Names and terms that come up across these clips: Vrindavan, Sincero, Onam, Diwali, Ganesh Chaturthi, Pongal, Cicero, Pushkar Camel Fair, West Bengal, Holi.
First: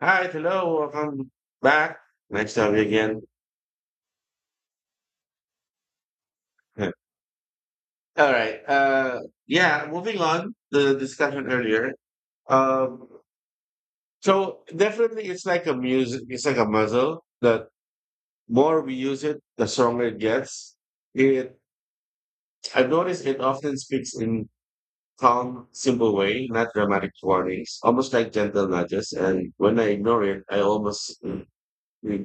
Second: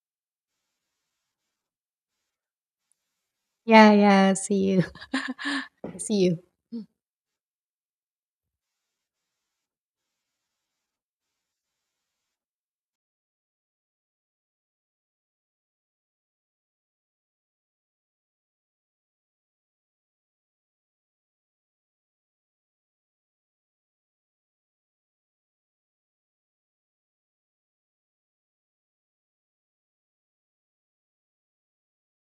Hi, hello, welcome back. Nice to have you again. Yeah, yeah, see you. See you. All right. Yeah, moving on the discussion earlier. Um, so definitely, it's like a music. It's like a muzzle. The more we use it, the stronger it gets. It. I've noticed it often speaks in calm, simple way, not dramatic warnings, almost like gentle nudges. And when I ignore it, I almost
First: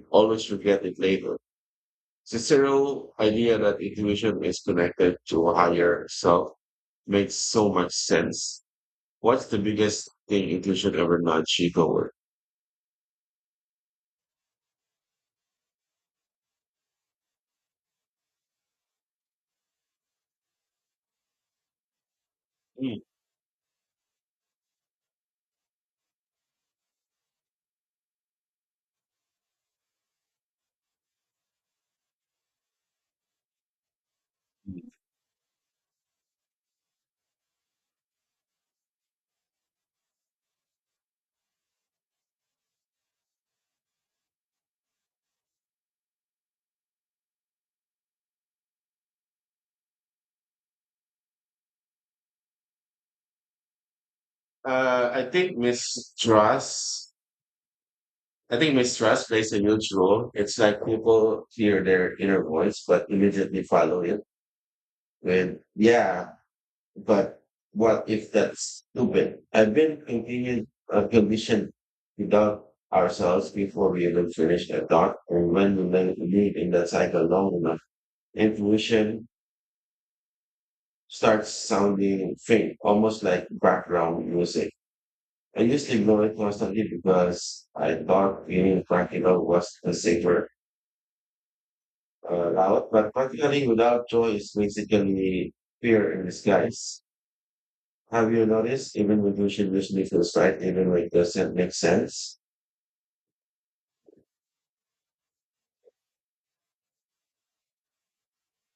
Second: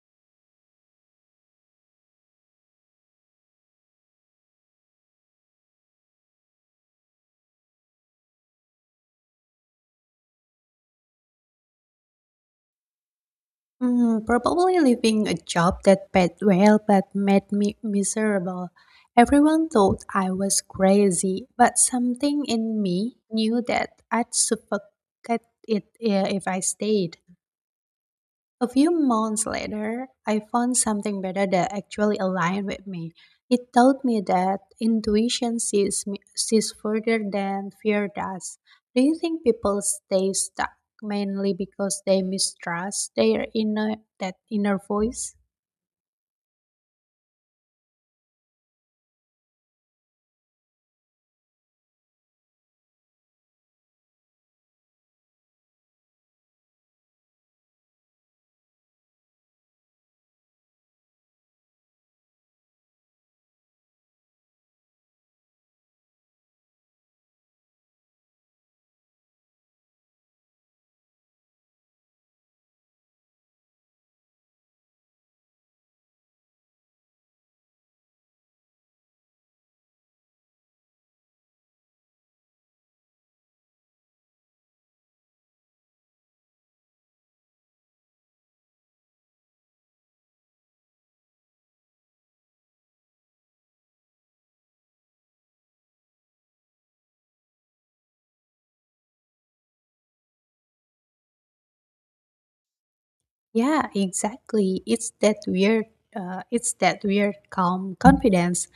always regret it later. Cicero's idea that intuition is connected to a higher self makes so much sense. What's the biggest thing intuition ever nudged you toward? Probably leaving a job that paid well but made me miserable. Everyone thought I was crazy, but something in Hmm. me knew that I'd suffocate it if I stayed. A few months later, I found something better that actually aligned with me. It taught me that intuition sees, me, sees further than fear does. Do you think people stay stuck mainly because they mistrust their inner voice? I think mistrust. I think mistrust plays a huge role. It's like people hear their inner voice, but immediately follow it with, yeah, but what if that's stupid? I've been continued a condition without ourselves before we even finish a thought. And when we then live in that cycle long enough, intuition starts sounding faint, almost like background music. I used to ignore it constantly because I thought being practical was the safer route, but practically without joy is basically fear in disguise. Have you noticed even when motion usually feels right, even when it doesn't make sense? Yeah, exactly. It's that weird calm confidence,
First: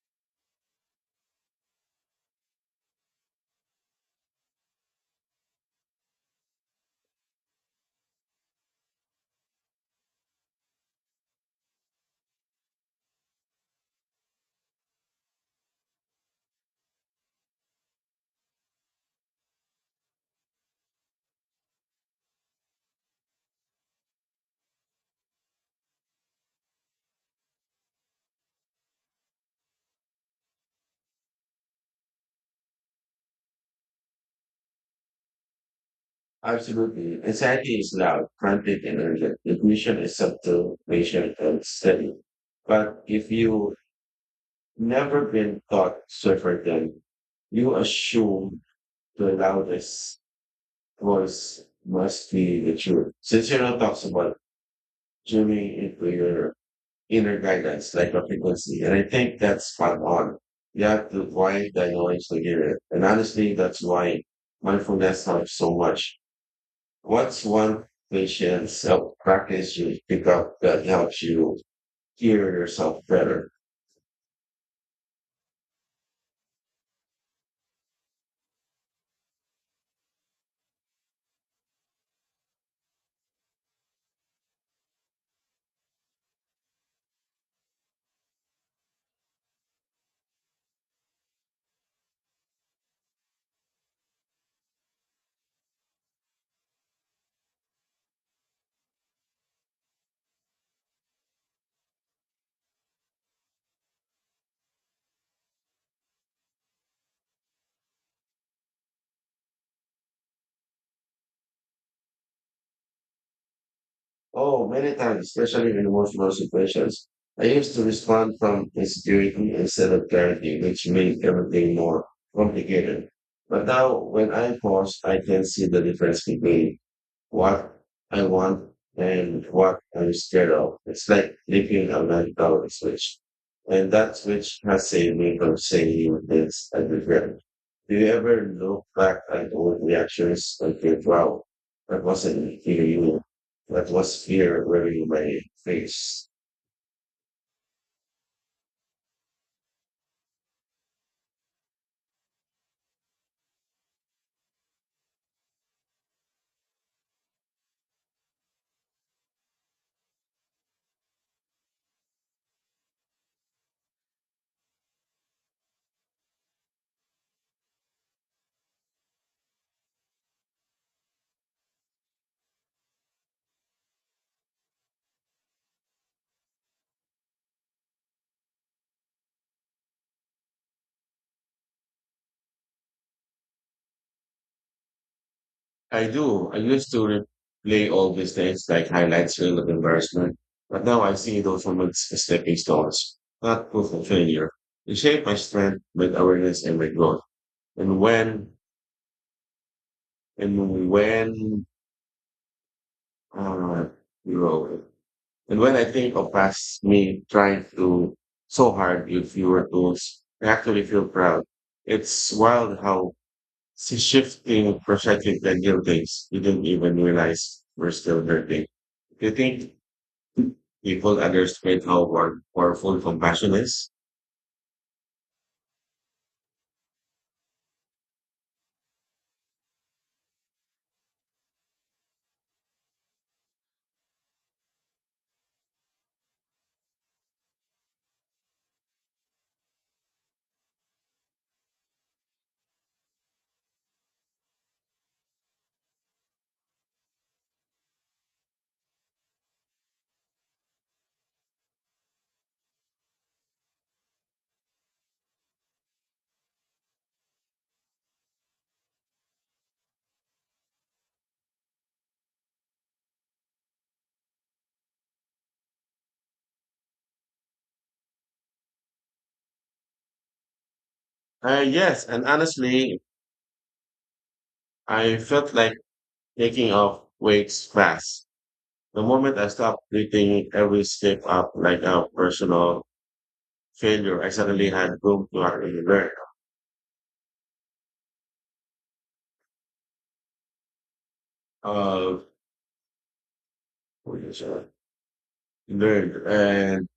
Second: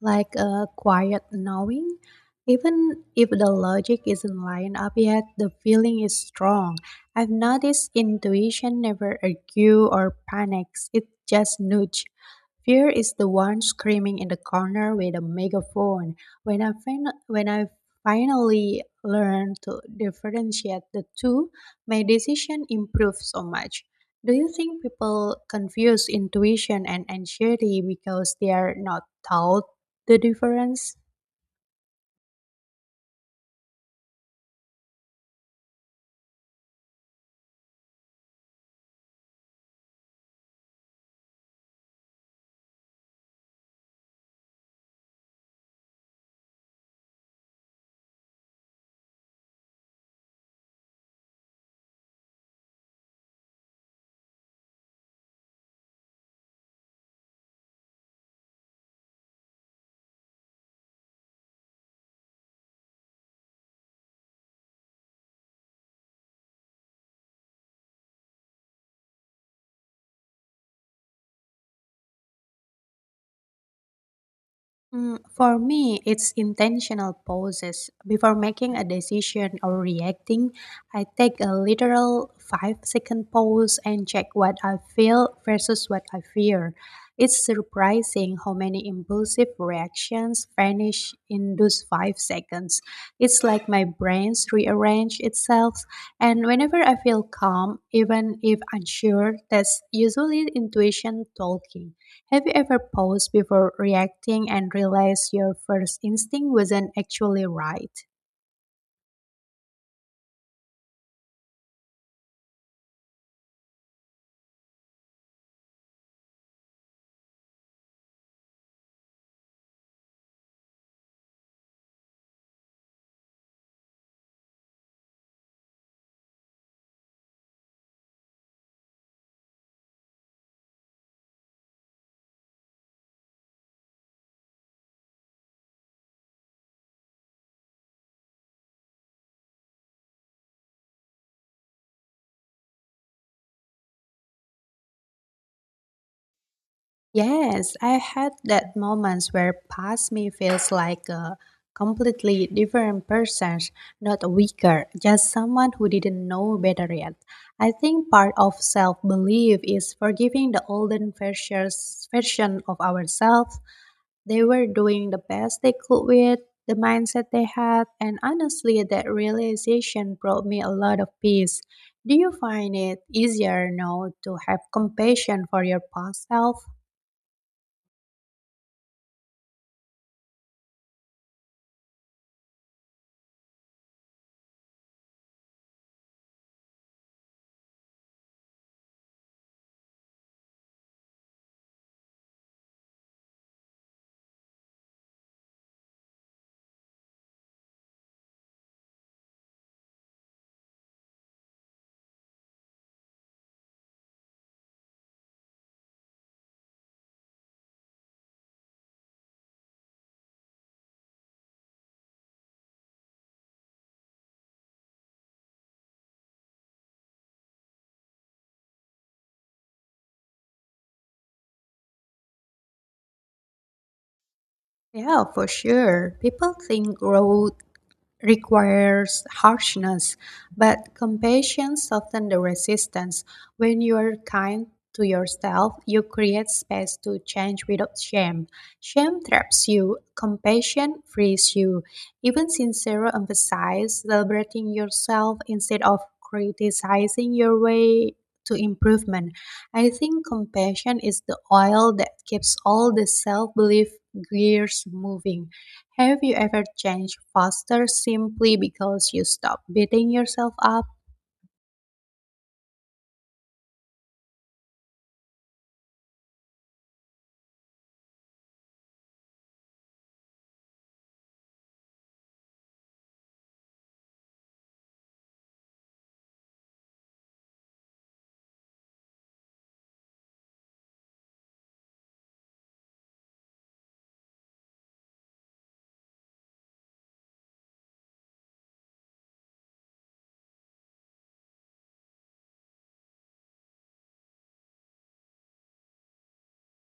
like a quiet knowing. Even if the logic isn't lined up yet, the feeling is strong. I've noticed intuition never argue or panics, it just nudge. Fear is the one screaming in the corner with a megaphone. When I finally learned to differentiate the two, my decision improved so much. Do you think people confuse intuition and anxiety because they are not taught the difference? Absolutely. Anxiety is loud, frantic, and urgent. Intuition is subtle, patient, and steady. But if you never been taught suffer then you assume the loudest voice must be the truth. Since you're not talks about tuning into your inner guidance, like a frequency. And I think that's spot on. You have to why that you like to hear it. And honestly, that's why mindfulness helps so much. What's one patient self practice you pick up that helps you hear yourself better? For me, it's intentional pauses. Before making a decision or reacting, I take a literal 5 second pause and check what I feel versus what I fear. It's surprising how many impulsive reactions vanish in those 5 seconds. It's like my brain's rearrange itself, and whenever I feel calm, even if unsure, that's usually intuition talking. Have you ever paused before reacting and realized your first instinct wasn't actually right? Oh, many times, especially in emotional situations. I used to respond from insecurity instead of clarity, which made everything more complicated. But now, when I pause, I can see the difference between what I want and what I'm scared of. It's like living a life without a switch. And that switch has saved me from saying this and regret. Do you ever look back at old reactions and think, wow, that wasn't fear you, that was fear wearing my face? Yes, I had that moments where past me feels like a completely different person, not weaker, just someone who didn't know better yet. I think part of self-belief is forgiving the version of ourselves. They were doing the best they could with the mindset they had, and honestly, that realization brought me a lot of peace. Do you find it easier now to have compassion for your past self? I do. I used to replay old mistakes like highlights reel of embarrassment, but now I see those moments as stepping stones, not proof of failure. They shape my strength, my awareness, and my growth. And when and when uh, grow. And when I think of past me trying to so hard with fewer tools, I actually feel proud. It's wild how she shifting perfectly the guilt days. You didn't even realize we're still hurting. Do you think people underestimate how powerful compassion is? Yeah, for sure. People think growth requires harshness, but compassion softens the resistance. When you are kind to yourself, you create space to change without shame. Shame traps you, compassion frees you. Even Sincero emphasized celebrating yourself instead of criticizing your way to improvement. I think compassion is the oil that keeps all the self belief gears moving. Have you ever changed faster simply because you stopped beating yourself up? Yes, and honestly, I felt like taking off weights fast. The moment I stopped treating every step up like a personal failure, I suddenly had room to actually learn. Uh, Learn and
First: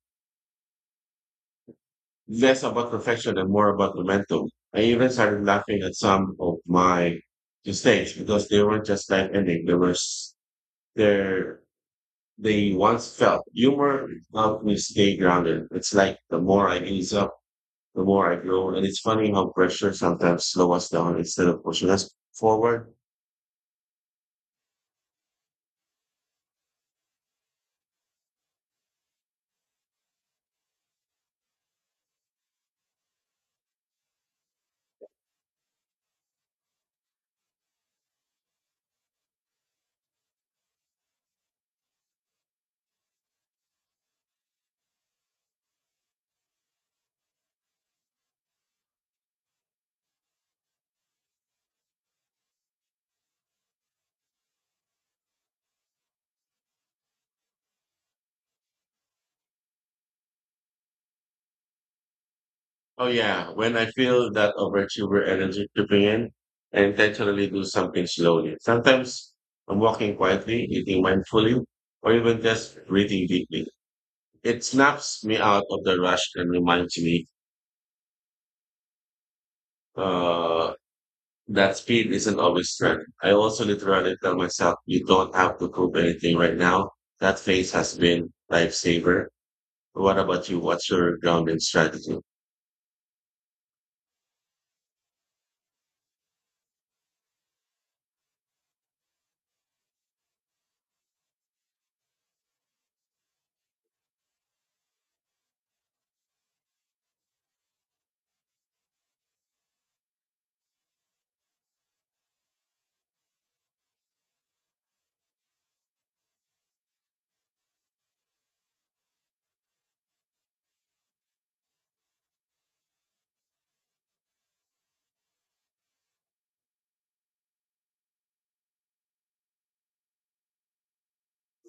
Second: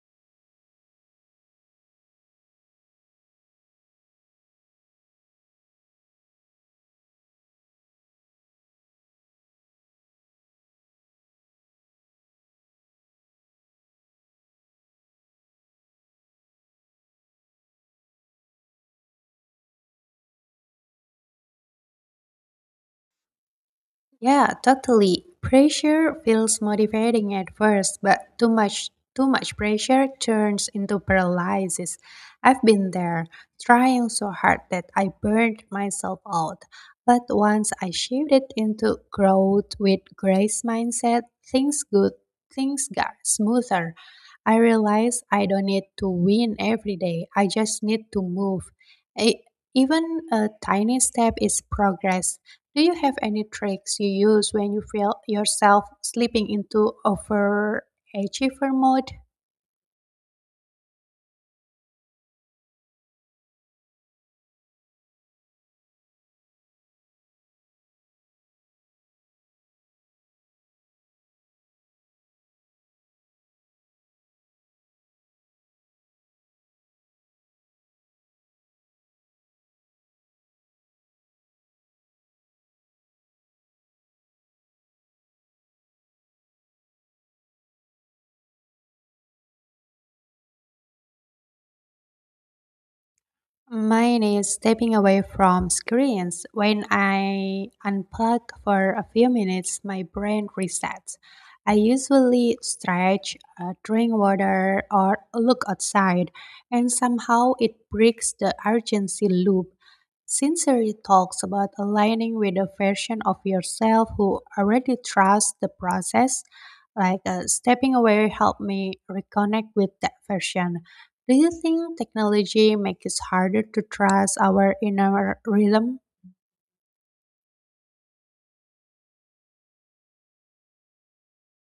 less about perfection and more about momentum. I even started laughing at some of my mistakes because they weren't just life ending. They were they're, they once felt. Humor helped me stay grounded. It's like the more I ease up, the more I grow. And it's funny how pressure sometimes slows us down instead of pushing us forward. Yeah, totally. Pressure feels motivating at first, but too much pressure turns into paralysis. I've been there, trying so hard that I burned myself out. But once I shifted into growth with grace mindset, things good things got smoother. I realized I don't need to win every day. I just need to move. E- Even a tiny step is progress. Do you have any tricks you use when you feel yourself slipping into overachiever mode? Oh yeah, when I feel that overachiever energy creeping in, I intentionally do something slowly. Sometimes I'm walking quietly, eating mindfully, or even just breathing deeply. It snaps me out of the rush and reminds me uh, that speed isn't always strength. I also literally tell myself, you don't have to prove anything right now. That phase has been lifesaver. What about you? What's your grounding strategy? Mine is stepping away from screens. When I unplug for a few minutes, my brain resets. I usually stretch, drink water, or look outside, and somehow it breaks the urgency loop. Sincerity talks about aligning with a version of yourself who already trusts the process. Like stepping away helped me reconnect with that version. Do you think technology makes it harder to trust our inner rhythm?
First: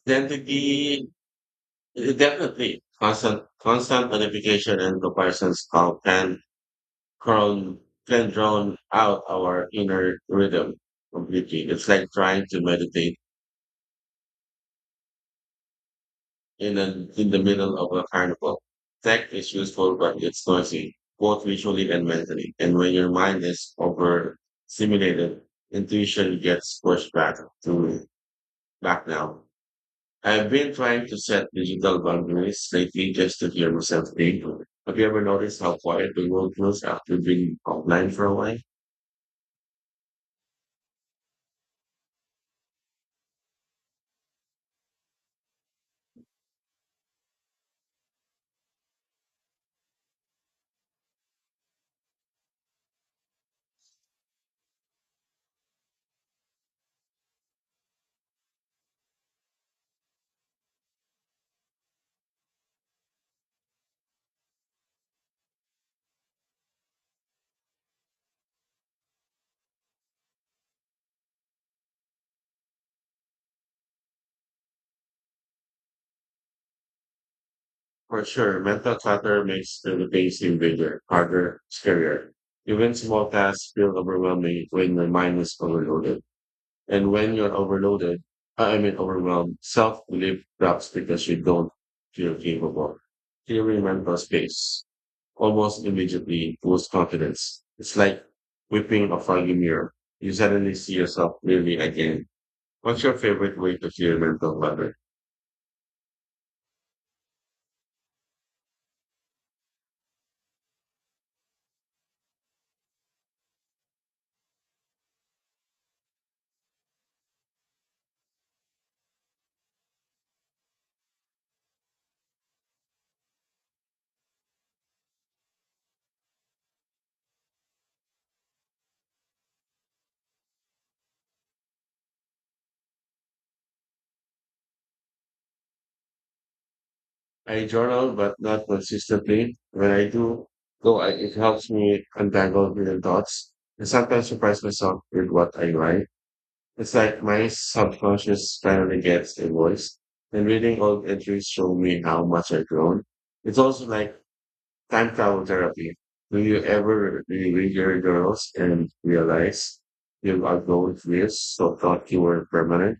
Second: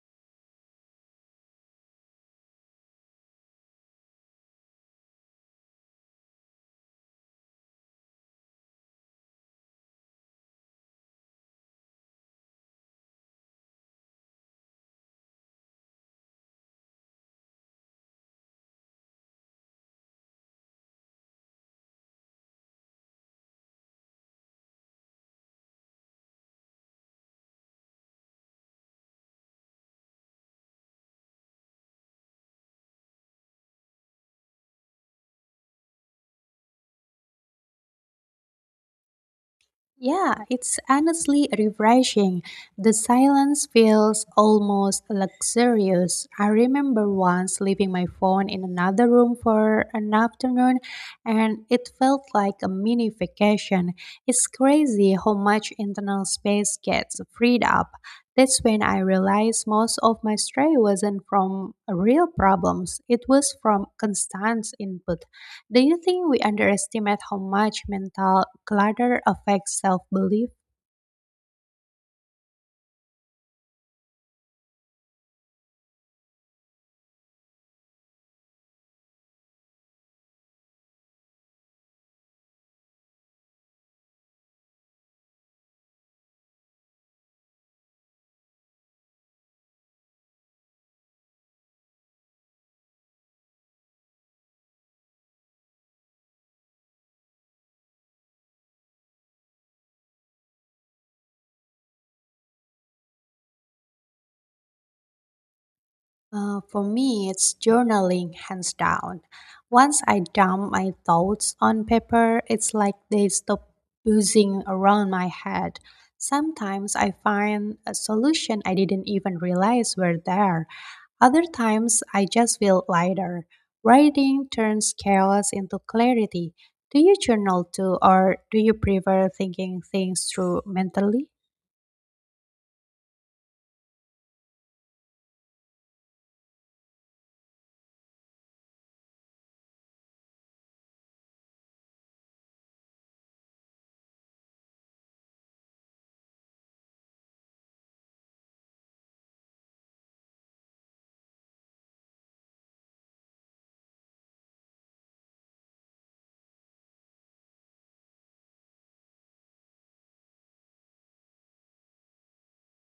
Identity definitely, constant notification and comparisons call can crown can drown out our inner rhythm completely. It's like trying to meditate in the middle of a carnival. Tech is useful, but it's noisy, both visually and mentally. And when your mind is overstimulated, intuition gets pushed back to back now. I've been trying to set digital boundaries lately just to hear myself think. Have you ever noticed how quiet the world feels after being offline for a while? Yeah, it's honestly refreshing. The silence feels almost luxurious. I remember once leaving my phone in another room for an afternoon, and it felt like a mini vacation. It's crazy how much internal space gets freed up. That's when I realized most of my stress wasn't from real problems, it was from constant input. Do you think we underestimate how much mental clutter affects self belief? For sure, mental clutter makes the things seem bigger, harder, scarier. Even small tasks feel overwhelming when my mind is overloaded. And when you're overloaded, I mean overwhelmed, self-belief drops because you don't feel capable. Theory mental space almost immediately boosts confidence. It's like whipping a foggy mirror. You suddenly see yourself clearly again. What's your favorite way to clear mental clutter? For me, it's journaling, hands down. Once I dump my thoughts on paper, it's like they stop buzzing around my head. Sometimes I find a solution I didn't even realize were there. Other times, I just feel lighter. Writing turns chaos into clarity. Do you journal too, or do you prefer thinking things through mentally? I journal, but not consistently. When I do, though, it helps me untangle hidden thoughts and sometimes surprise myself with what I write. It's like my subconscious finally gets a voice. And reading old entries show me how much I've grown. It's also like time travel therapy. Do you ever reread your journals and realize you've outgrown fears so thought you were permanent?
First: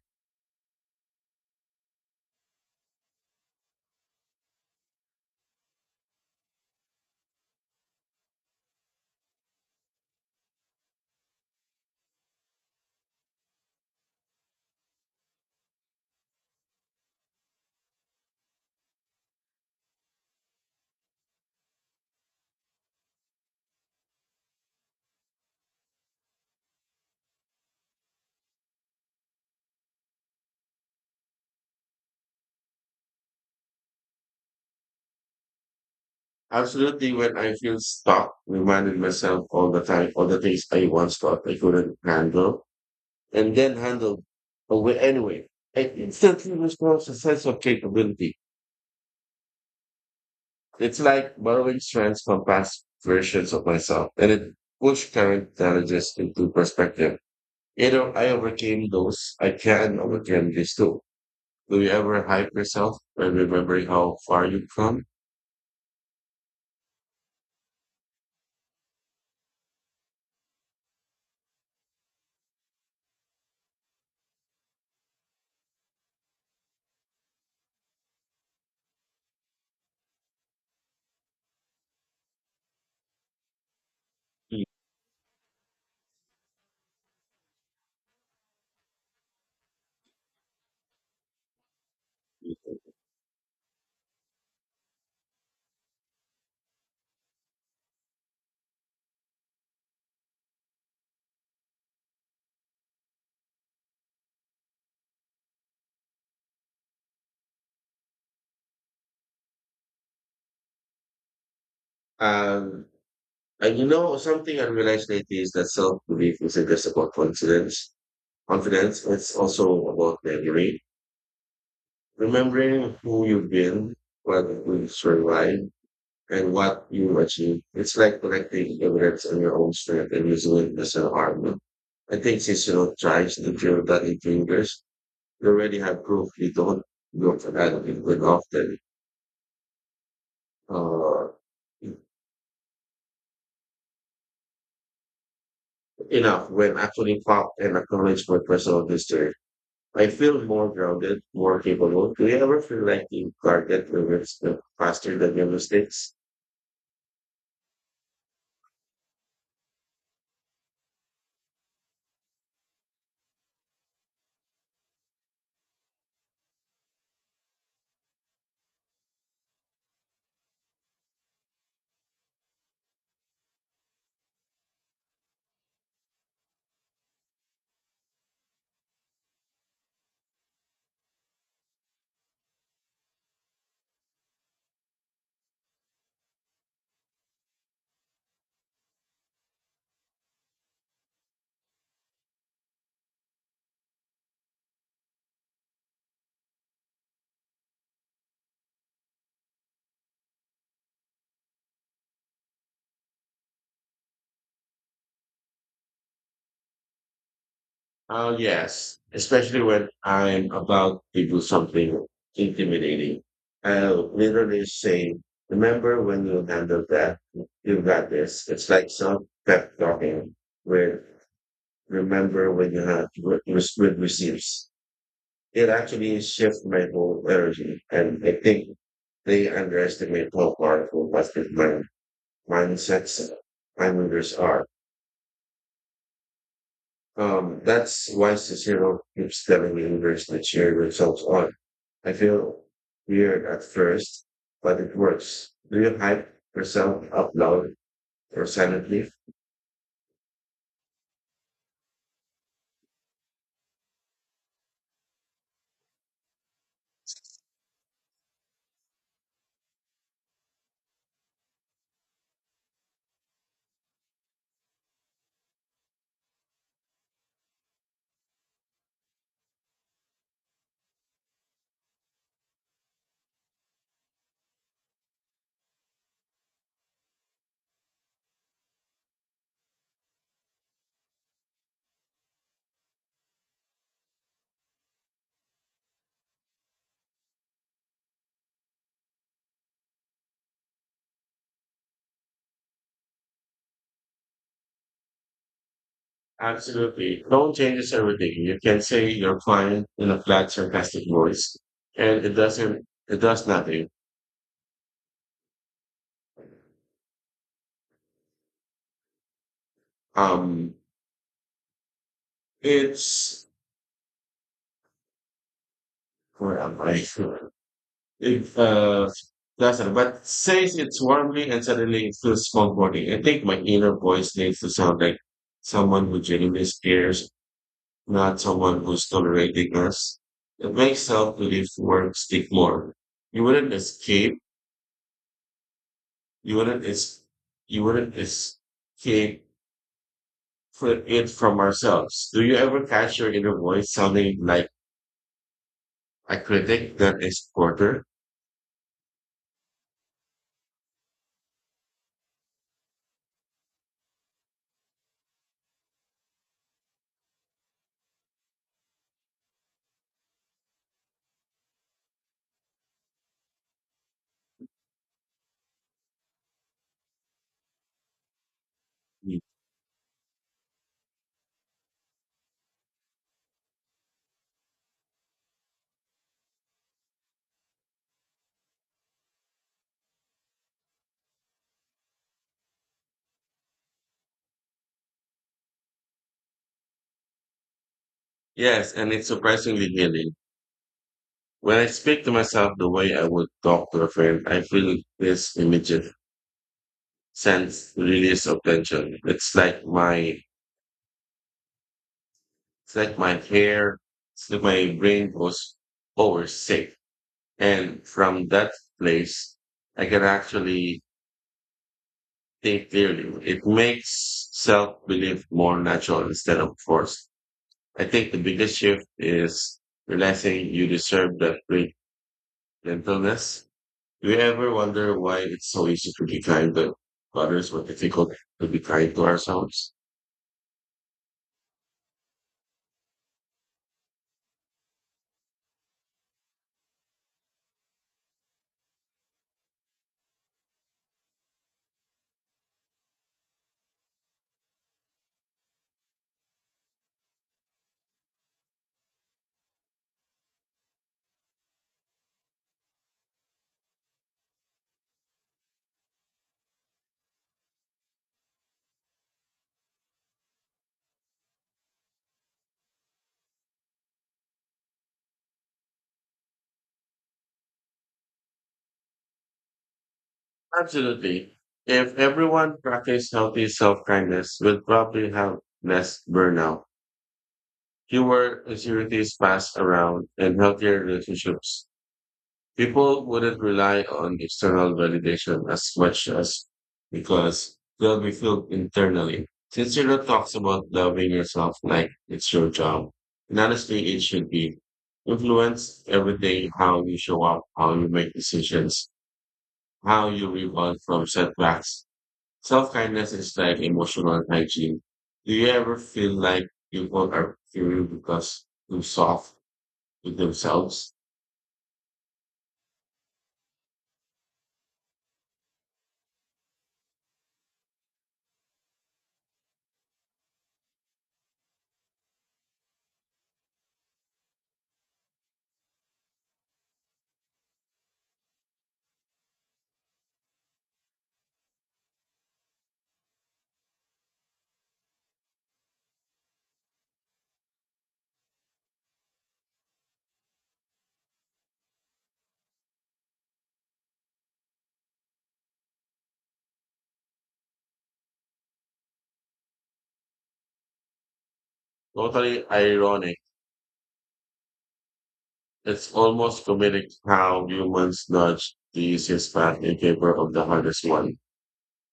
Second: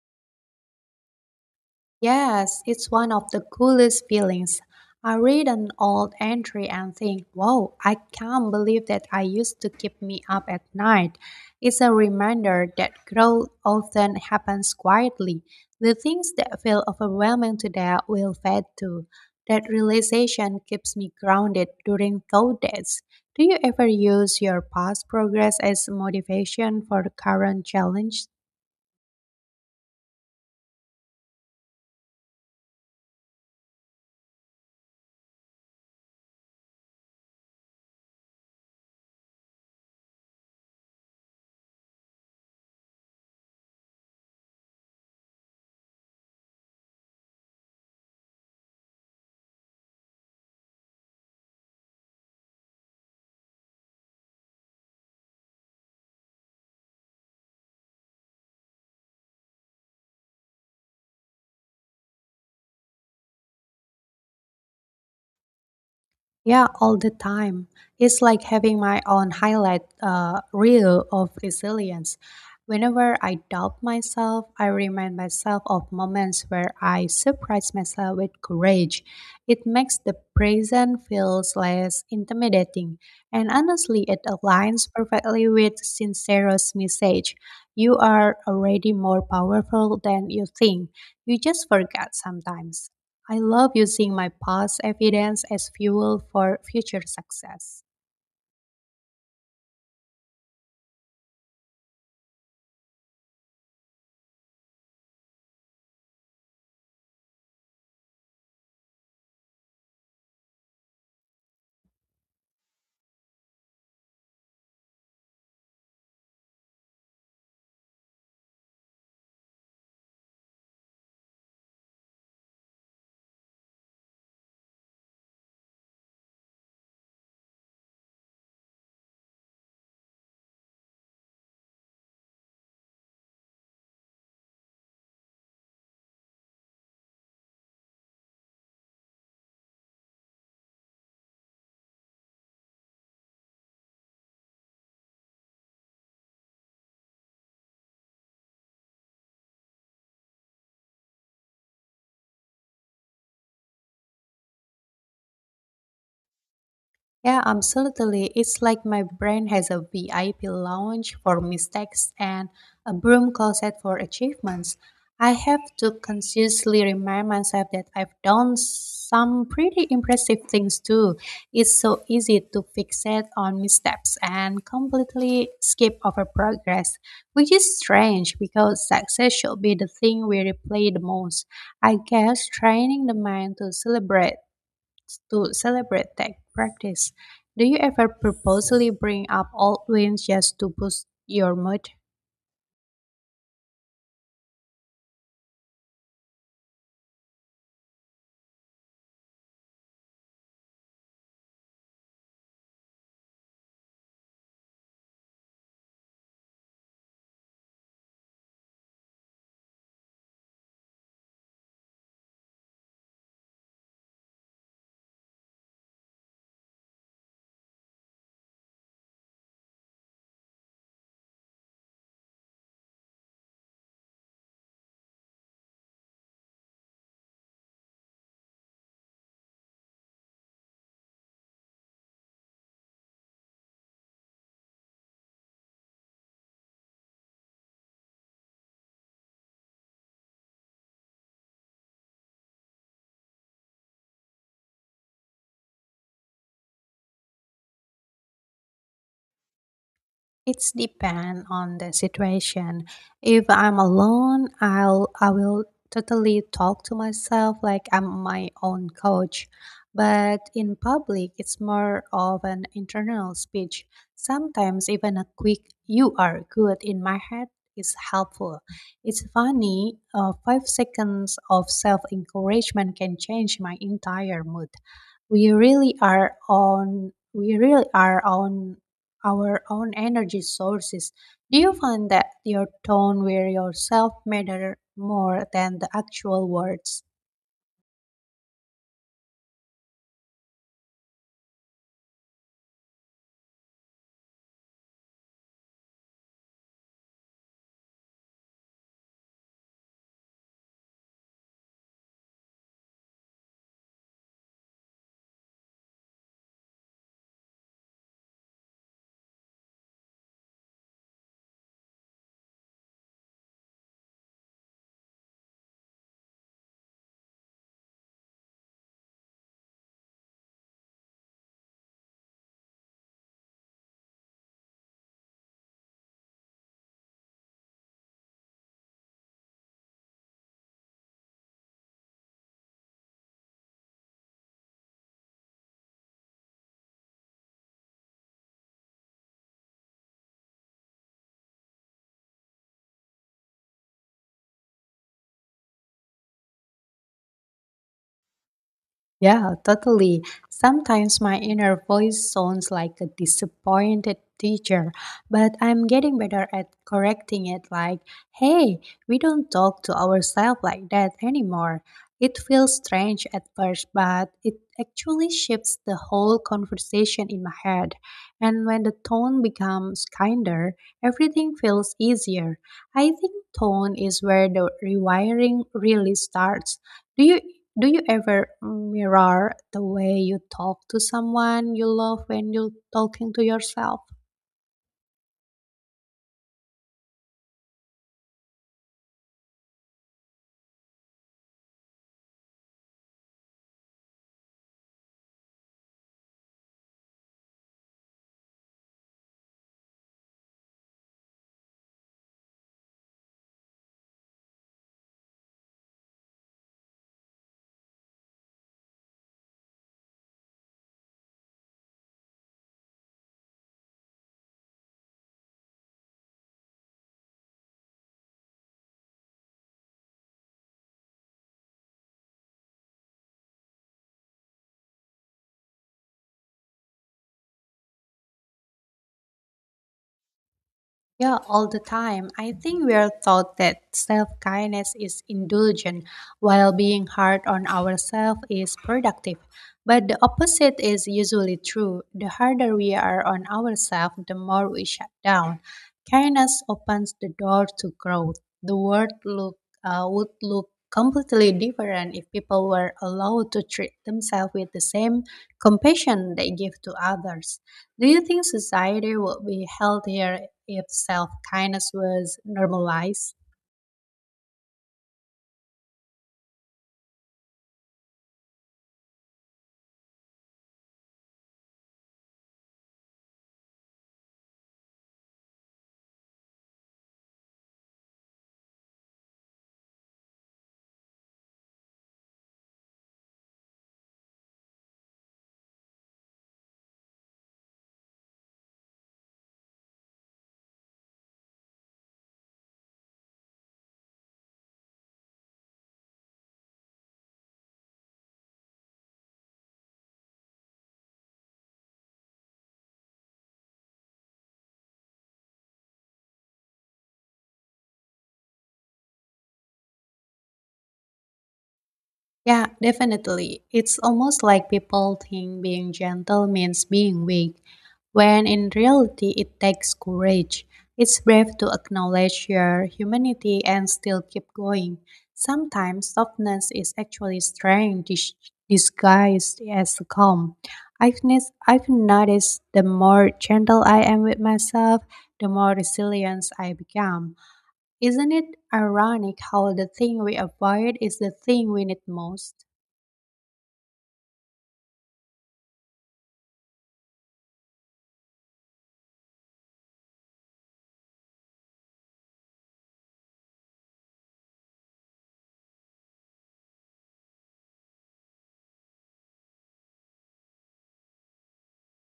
Yes, it's one of the coolest feelings. I read an old entry and think, wow, I can't believe that I used to keep me up at night. It's a reminder that growth often happens quietly. The things that feel overwhelming today will fade too. That realization keeps me grounded during thought days. Do you ever use your past progress as motivation for current challenge? Absolutely. When I feel stuck, reminding myself all the time, all the things I once thought I couldn't handle and then handle away anyway. I instantly restores a sense of capability. It's like borrowing strands from past versions of myself, and it puts current challenges into perspective. You know, I overcame those. I can overcome this too. Do you ever hype yourself by remembering how far you've come? Yeah, all the time. It's like having my own highlight reel of resilience. Whenever I doubt myself, I remind myself of moments where I surprise myself with courage. It makes the present feels less intimidating, and honestly, it aligns perfectly with Sincero's message. You are already more powerful than you think. You just forget sometimes. I love using my past evidence as fuel for future success. Um, and you know, something I realized lately is that self belief isn't just about confidence. It's also about memory. Remembering who you've been, what you've survived, and what you achieve. It's like collecting evidence on your own strength and using it as an argument. I think since you don't try to feel that it lingers, you already have proof you don't go for that good often. Uh, Enough when actually fought and acknowledged my personal history. I feel more grounded, more capable. Do you ever feel like you guarded limits faster than your mistakes? Yeah, absolutely. It's like my brain has a VIP lounge for mistakes and a broom closet for achievements. I have to consciously remind myself that I've done some pretty impressive things too. It's so easy to fixate on missteps and completely skip over progress, which is strange because success should be the thing we replay the most. I guess training the mind to celebrate events to celebrate tech practice. Do you ever purposely bring up old wins just to boost your mood? Yes, especially when I'm about to do something intimidating. I'll literally say, remember when you handled that, you got this. It's like some pep talking where remember when you had good receipts. It actually shifts my whole energy. And I think they underestimate how powerful positive mindsets and reminders are. That's why Cicero keeps telling me universe to cheer yourselves on. I feel weird at first, but it works. Do you hype yourself up loud or silently? It's depend on the situation. If I'm alone, I will totally talk to myself like I'm my own coach. But in public, it's more of an internal speech. Sometimes even a quick "you are good" in my head is helpful. It's funny, 5 seconds of self encouragement can change my entire mood. We really are on. We really are on our own energy sources. Do you find that your tone wear yourself matter more than the actual words? Absolutely. Tone changes everything. You can say you're fine in a flat, sarcastic voice, and it does nothing. Um, it's, where am I? If Lazar, but says it's warmly and suddenly it feels comforting. I think my inner voice needs to sound like someone who genuinely cares, not someone who's tolerating us. It makes self-belief work stick more. You wouldn't escape. You wouldn't es- You wouldn't escape it from ourselves. Do you ever catch your inner voice sounding like a critic that is quarter? Yeah, totally. Sometimes my inner voice sounds like a disappointed teacher, but I'm getting better at correcting it like, hey, we don't talk to ourselves like that anymore. It feels strange at first, but it actually shifts the whole conversation in my head. And when the tone becomes kinder, everything feels easier. I think tone is where the rewiring really starts. Do you do you ever mirror the way you talk to someone you love when you're talking to yourself? Yes, and it's surprisingly healing. When I speak to myself the way I would talk to a friend, I feel this immediate sense release of tension. It's like my hair, it's like my brain goes, oh, we're safe. And from that place, I can actually think clearly. It makes self-belief more natural instead of forced. I think the biggest shift is realizing you deserve that great gentleness. Do you ever wonder why it's so easy to be kind to others but difficult to be kind to ourselves? Yeah, all the time. I think we are taught that self kindness is indulgent, while being hard on ourselves is productive. But the opposite is usually true. The harder we are on ourselves, the more we shut down. Kindness opens the door to growth. The world would look completely different if people were allowed to treat themselves with the same compassion they give to others. Do you think society would be healthier if self kindness was normalized? Absolutely. If everyone practiced healthy self-kindness, we'd probably have less burnout, fewer insecurities passed around, and healthier relationships. People wouldn't rely on external validation as much as because they'll be filled internally. Sincere talks about loving yourself like it's your job. And honestly, it should be. Influence everything, how you show up, how you make decisions, how you rebound from setbacks. Self-kindness is like emotional hygiene. Do you ever feel like people are fearing because too soft with themselves? Yeah, definitely. It's almost like people think being gentle means being weak, when in reality, it takes courage. It's brave to acknowledge your humanity and still keep going. Sometimes softness is actually disguised as calm. I've noticed the more gentle I am with myself, the more resilient I become. Isn't it ironic how the thing we avoid is the thing we need most? Totally ironic. It's almost comedic how humans nudge the easiest path in favor of the hardest one.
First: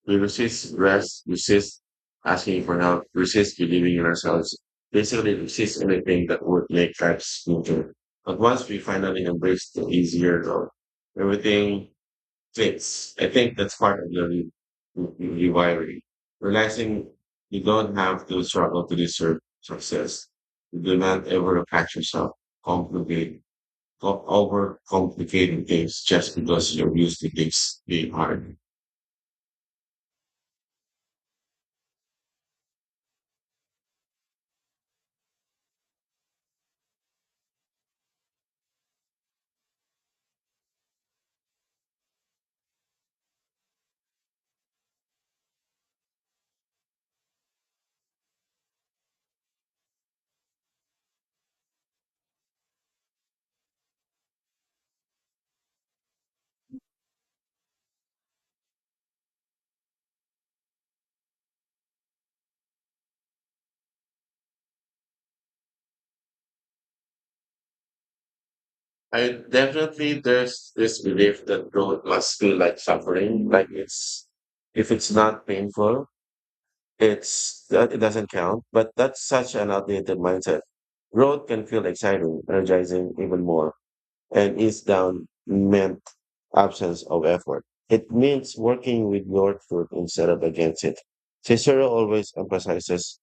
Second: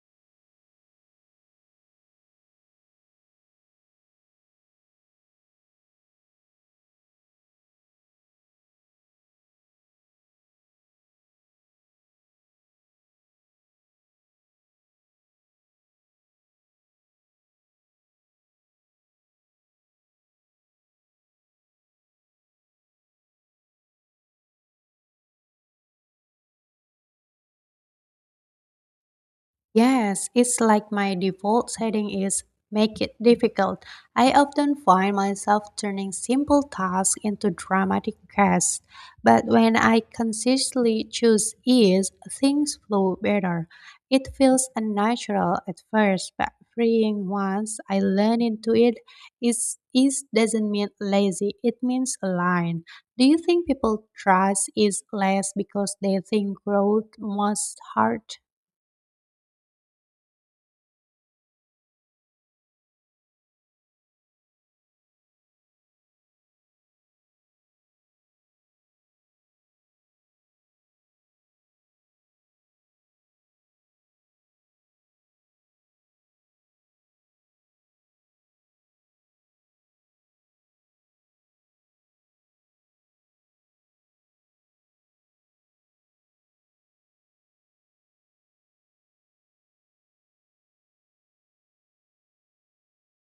We resist rest, resist asking for help, resist believing in ourselves, basically resist anything that would make life smoother. But once we finally embrace the easier road, everything fits. I think that's part of the rewiring. Realizing you don't have to struggle to deserve success. You do not ever attach yourself, complicate go over things just because you're used to things being hard. Yes, it's like my default setting is make it difficult. I often find myself turning simple tasks into dramatic quests, but when I consistently choose ease, things flow better. It feels unnatural at first, but freeing once I learn into it, is ease doesn't mean lazy, it means aligned. Do you think people trust ease less because they think growth must hurt? I definitely there's this belief that growth must feel like suffering, like it's if it's not painful, it's that it doesn't count. But that's such an outdated mindset. Growth can feel exciting, energizing even more, and is down meant absence of effort. It means working with your truth instead of against it. Cicero always emphasizes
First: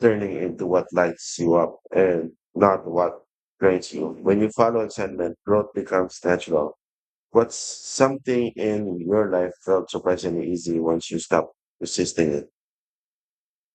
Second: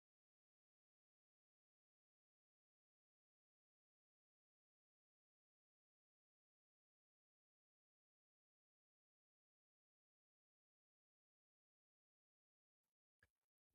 turning into what lights you up and not what drains you. When you follow contentment, growth becomes natural. What's something in your life felt surprisingly easy once you stopped resisting it?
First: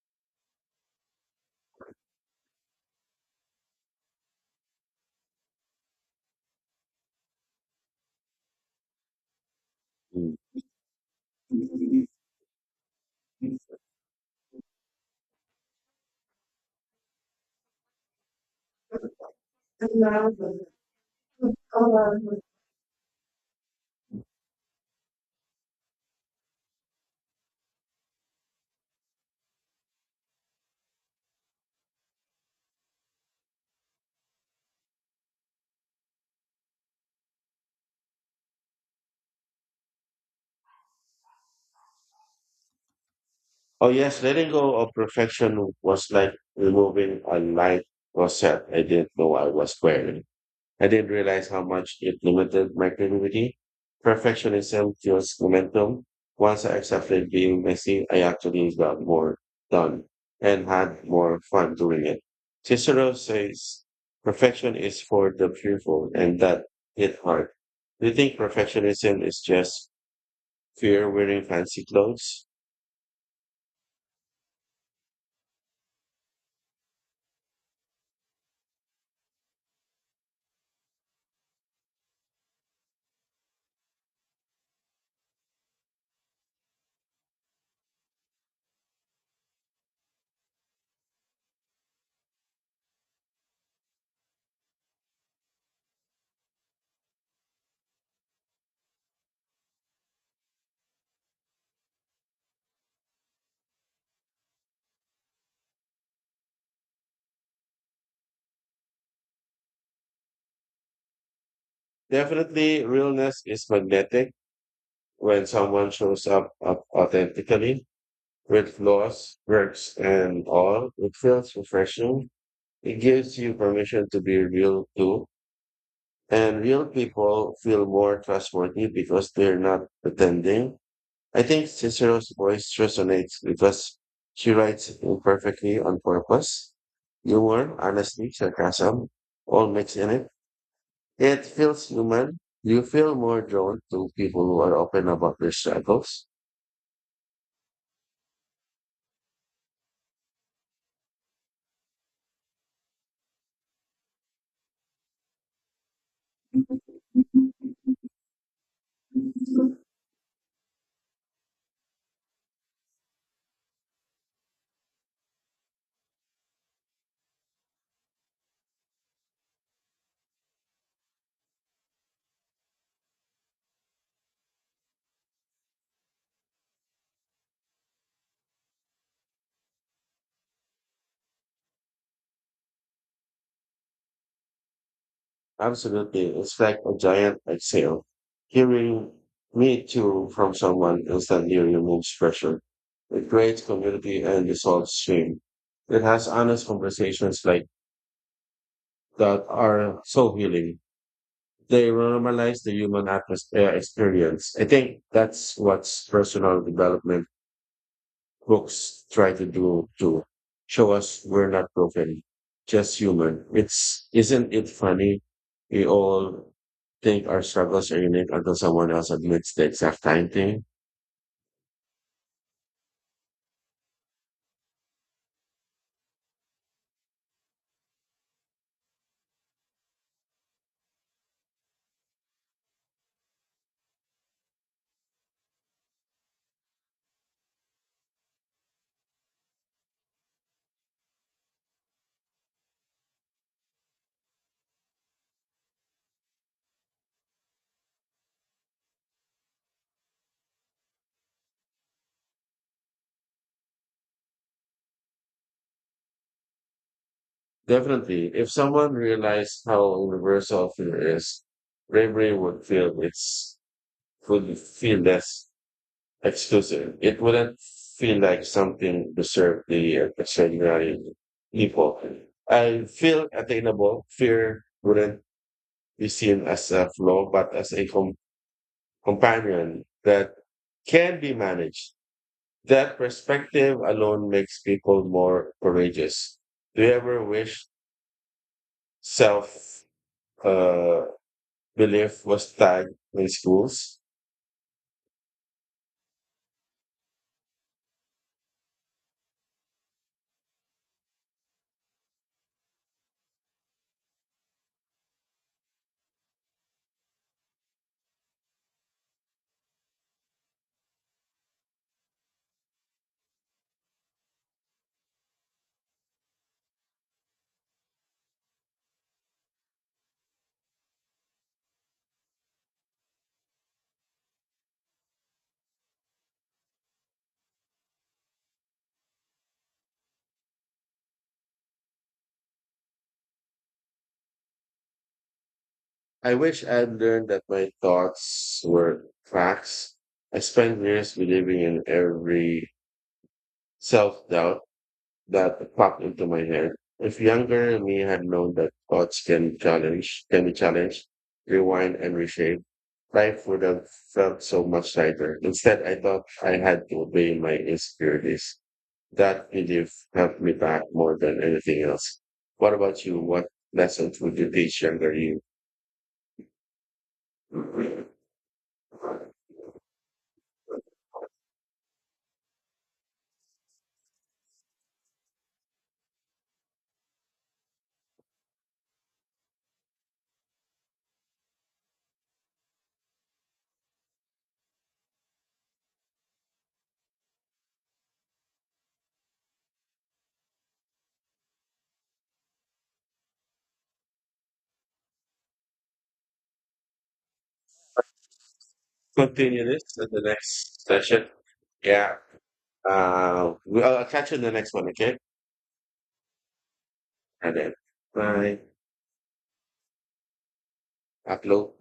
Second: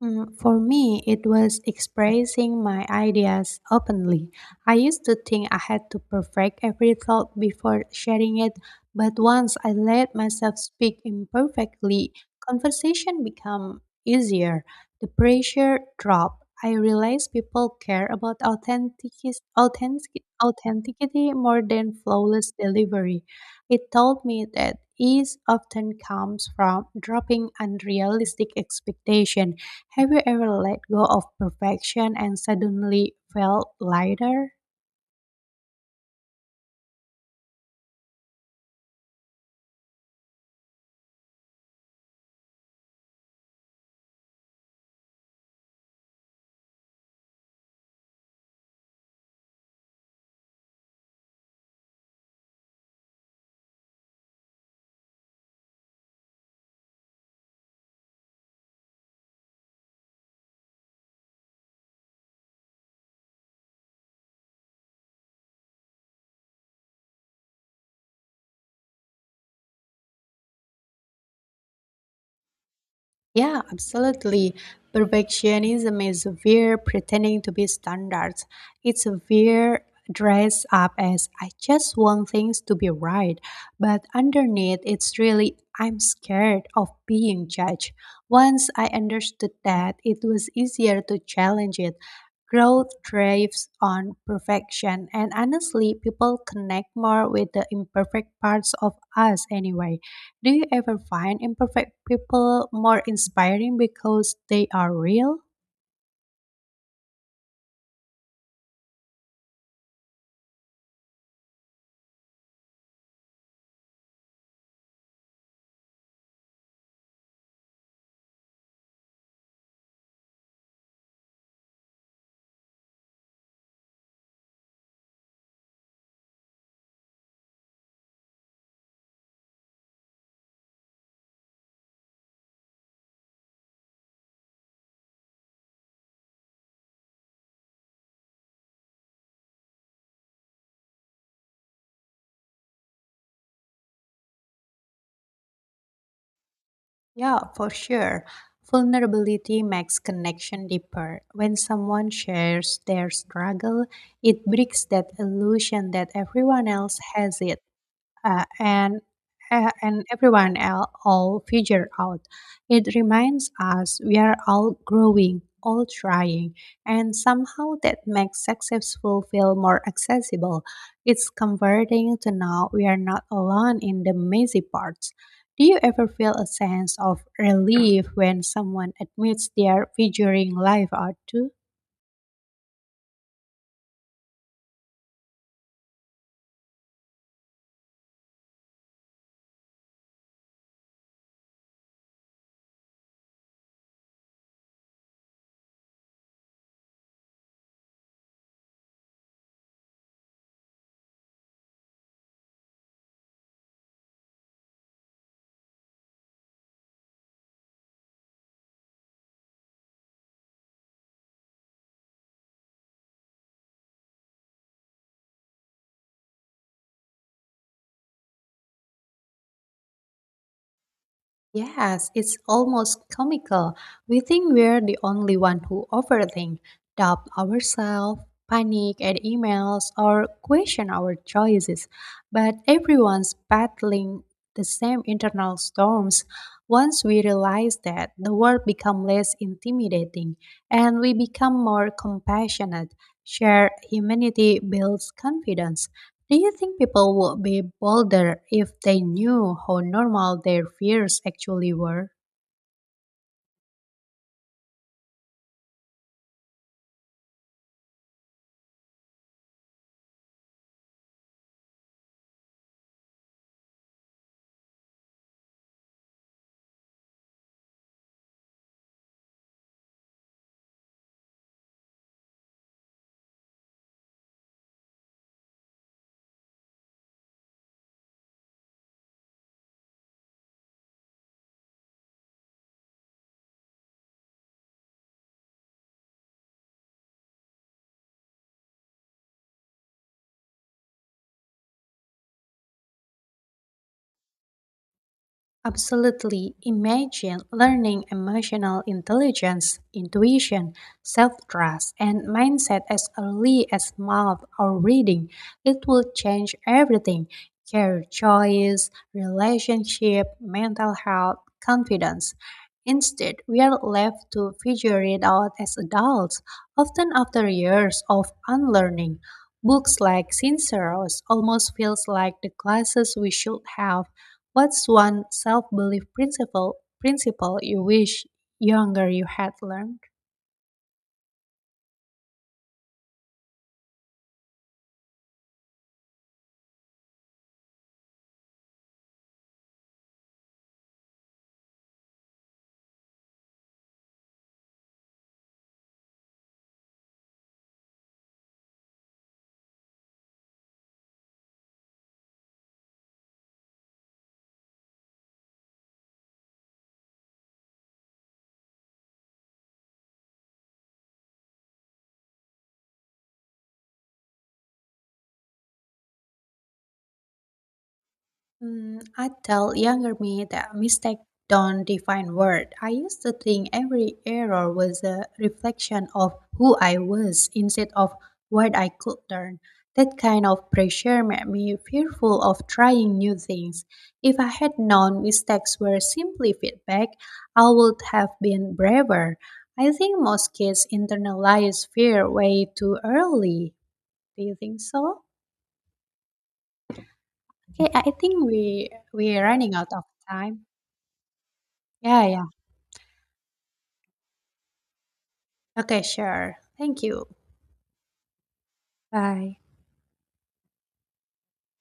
For me, it was expressing my ideas openly. I used to think I had to perfect every thought before sharing it, but once I let Mm. myself speak imperfectly, conversation became easier. The pressure dropped. I realized people care about authenticity more than flawless delivery. It taught me that ease often comes from dropping unrealistic expectations. Have you ever let go of perfection and suddenly felt lighter? Oh yes, letting go of perfection was like removing a light rosette I didn't know I was wearing. I didn't realize how much it limited my creativity. Perfectionism kills momentum. Once I accepted being messy, I actually got more done and had more fun doing it. Cicero says perfection is for the fearful, and that hit hard. Do you think perfectionism is just fear wearing fancy clothes? Yeah, absolutely. Perfectionism is we're pretending to be standards. It's we're dressed up as I just want things to be right. But underneath, it's really I'm scared of being judged. Once I understood that, it was easier to challenge it. Growth thrives on perfection, and honestly, people connect more with the imperfect parts of us anyway. Do you ever find imperfect people more inspiring because they are real? Definitely, realness is magnetic when someone shows up authentically. With laws, works, and all. It feels refreshing. It gives you permission to be real too. And real people feel more trustworthy because they're not pretending. I think Cicero's voice resonates because she writes it imperfectly on purpose. Humor, honesty, sarcasm, all mixed in it. It feels human. You feel more drawn to people who are open about their struggles. Yeah, for sure. Vulnerability makes connection deeper. When someone shares their struggle, it breaks that illusion that everyone else has it. uh, and and everyone else all figure out. It reminds us we are all growing, all trying, and somehow that makes successful feel more accessible. It's comforting to know we are not alone in the messy parts. Do you ever feel a sense of relief when someone admits they are figuring life out too? Absolutely. It's like a giant exhale. Hearing me too from someone instantly removes pressure. It creates community and dissolves shame. It has honest conversations like that are so healing. They normalize the human atmosphere experience. I think that's what's personal development books try to do to show us we're not broken, just human. It's isn't it funny? We all think our struggles are unique until someone else admits the exact same thing. Yes, it's almost comical. We think we're the only one who overthink, doubt ourselves, panic at emails, or question our choices. But everyone's battling the same internal storms. Once we realize that, the world becomes less intimidating and we become more compassionate. Shared humanity builds confidence. Do you think people would be bolder if they knew how normal their fears actually were? Definitely, if someone realized how universal fear is, bravery would feel it's would feel less exclusive. It wouldn't feel like something reserved the extraordinary people. I feel attainable. Fear wouldn't is seen as a flaw, but as a companion that can be managed. That perspective alone makes people more courageous. Do you ever wish self uh, belief was tagged in schools? Absolutely. Imagine learning emotional intelligence, intuition, self trust, and mindset as early as math or reading. It will change everything: career choice, relationship, mental health, confidence. Instead, we are left to figure it out as adults, often after years of unlearning. Books like Sinceros almost feels like the classes we should have. What's one self-belief principle you wish younger you had learned? I wish I'd learned that my thoughts were facts. I spent years believing in every self doubt that popped into my head. If younger me had known that thoughts can challenge, can be challenged, rewind and reshape, life would have felt so much lighter. Instead, I thought I had to obey my insecurities. That belief helped me back more than anything else. What about you? What lessons would you teach younger you? I tell younger me that mistakes don't define worth. I used to think every error was a reflection of who I was instead of what I could learn. That kind of pressure made me fearful of trying new things. If I had known mistakes were simply feedback, I would have been braver. I think most kids internalize fear way too early. Do you think so? Okay, I think we're Continue running out this of in the time. next session. Yeah. Yeah, yeah. I'll catch you in the next one, okay? Okay, sure. Thank you. And then, bye. Bye. Upload.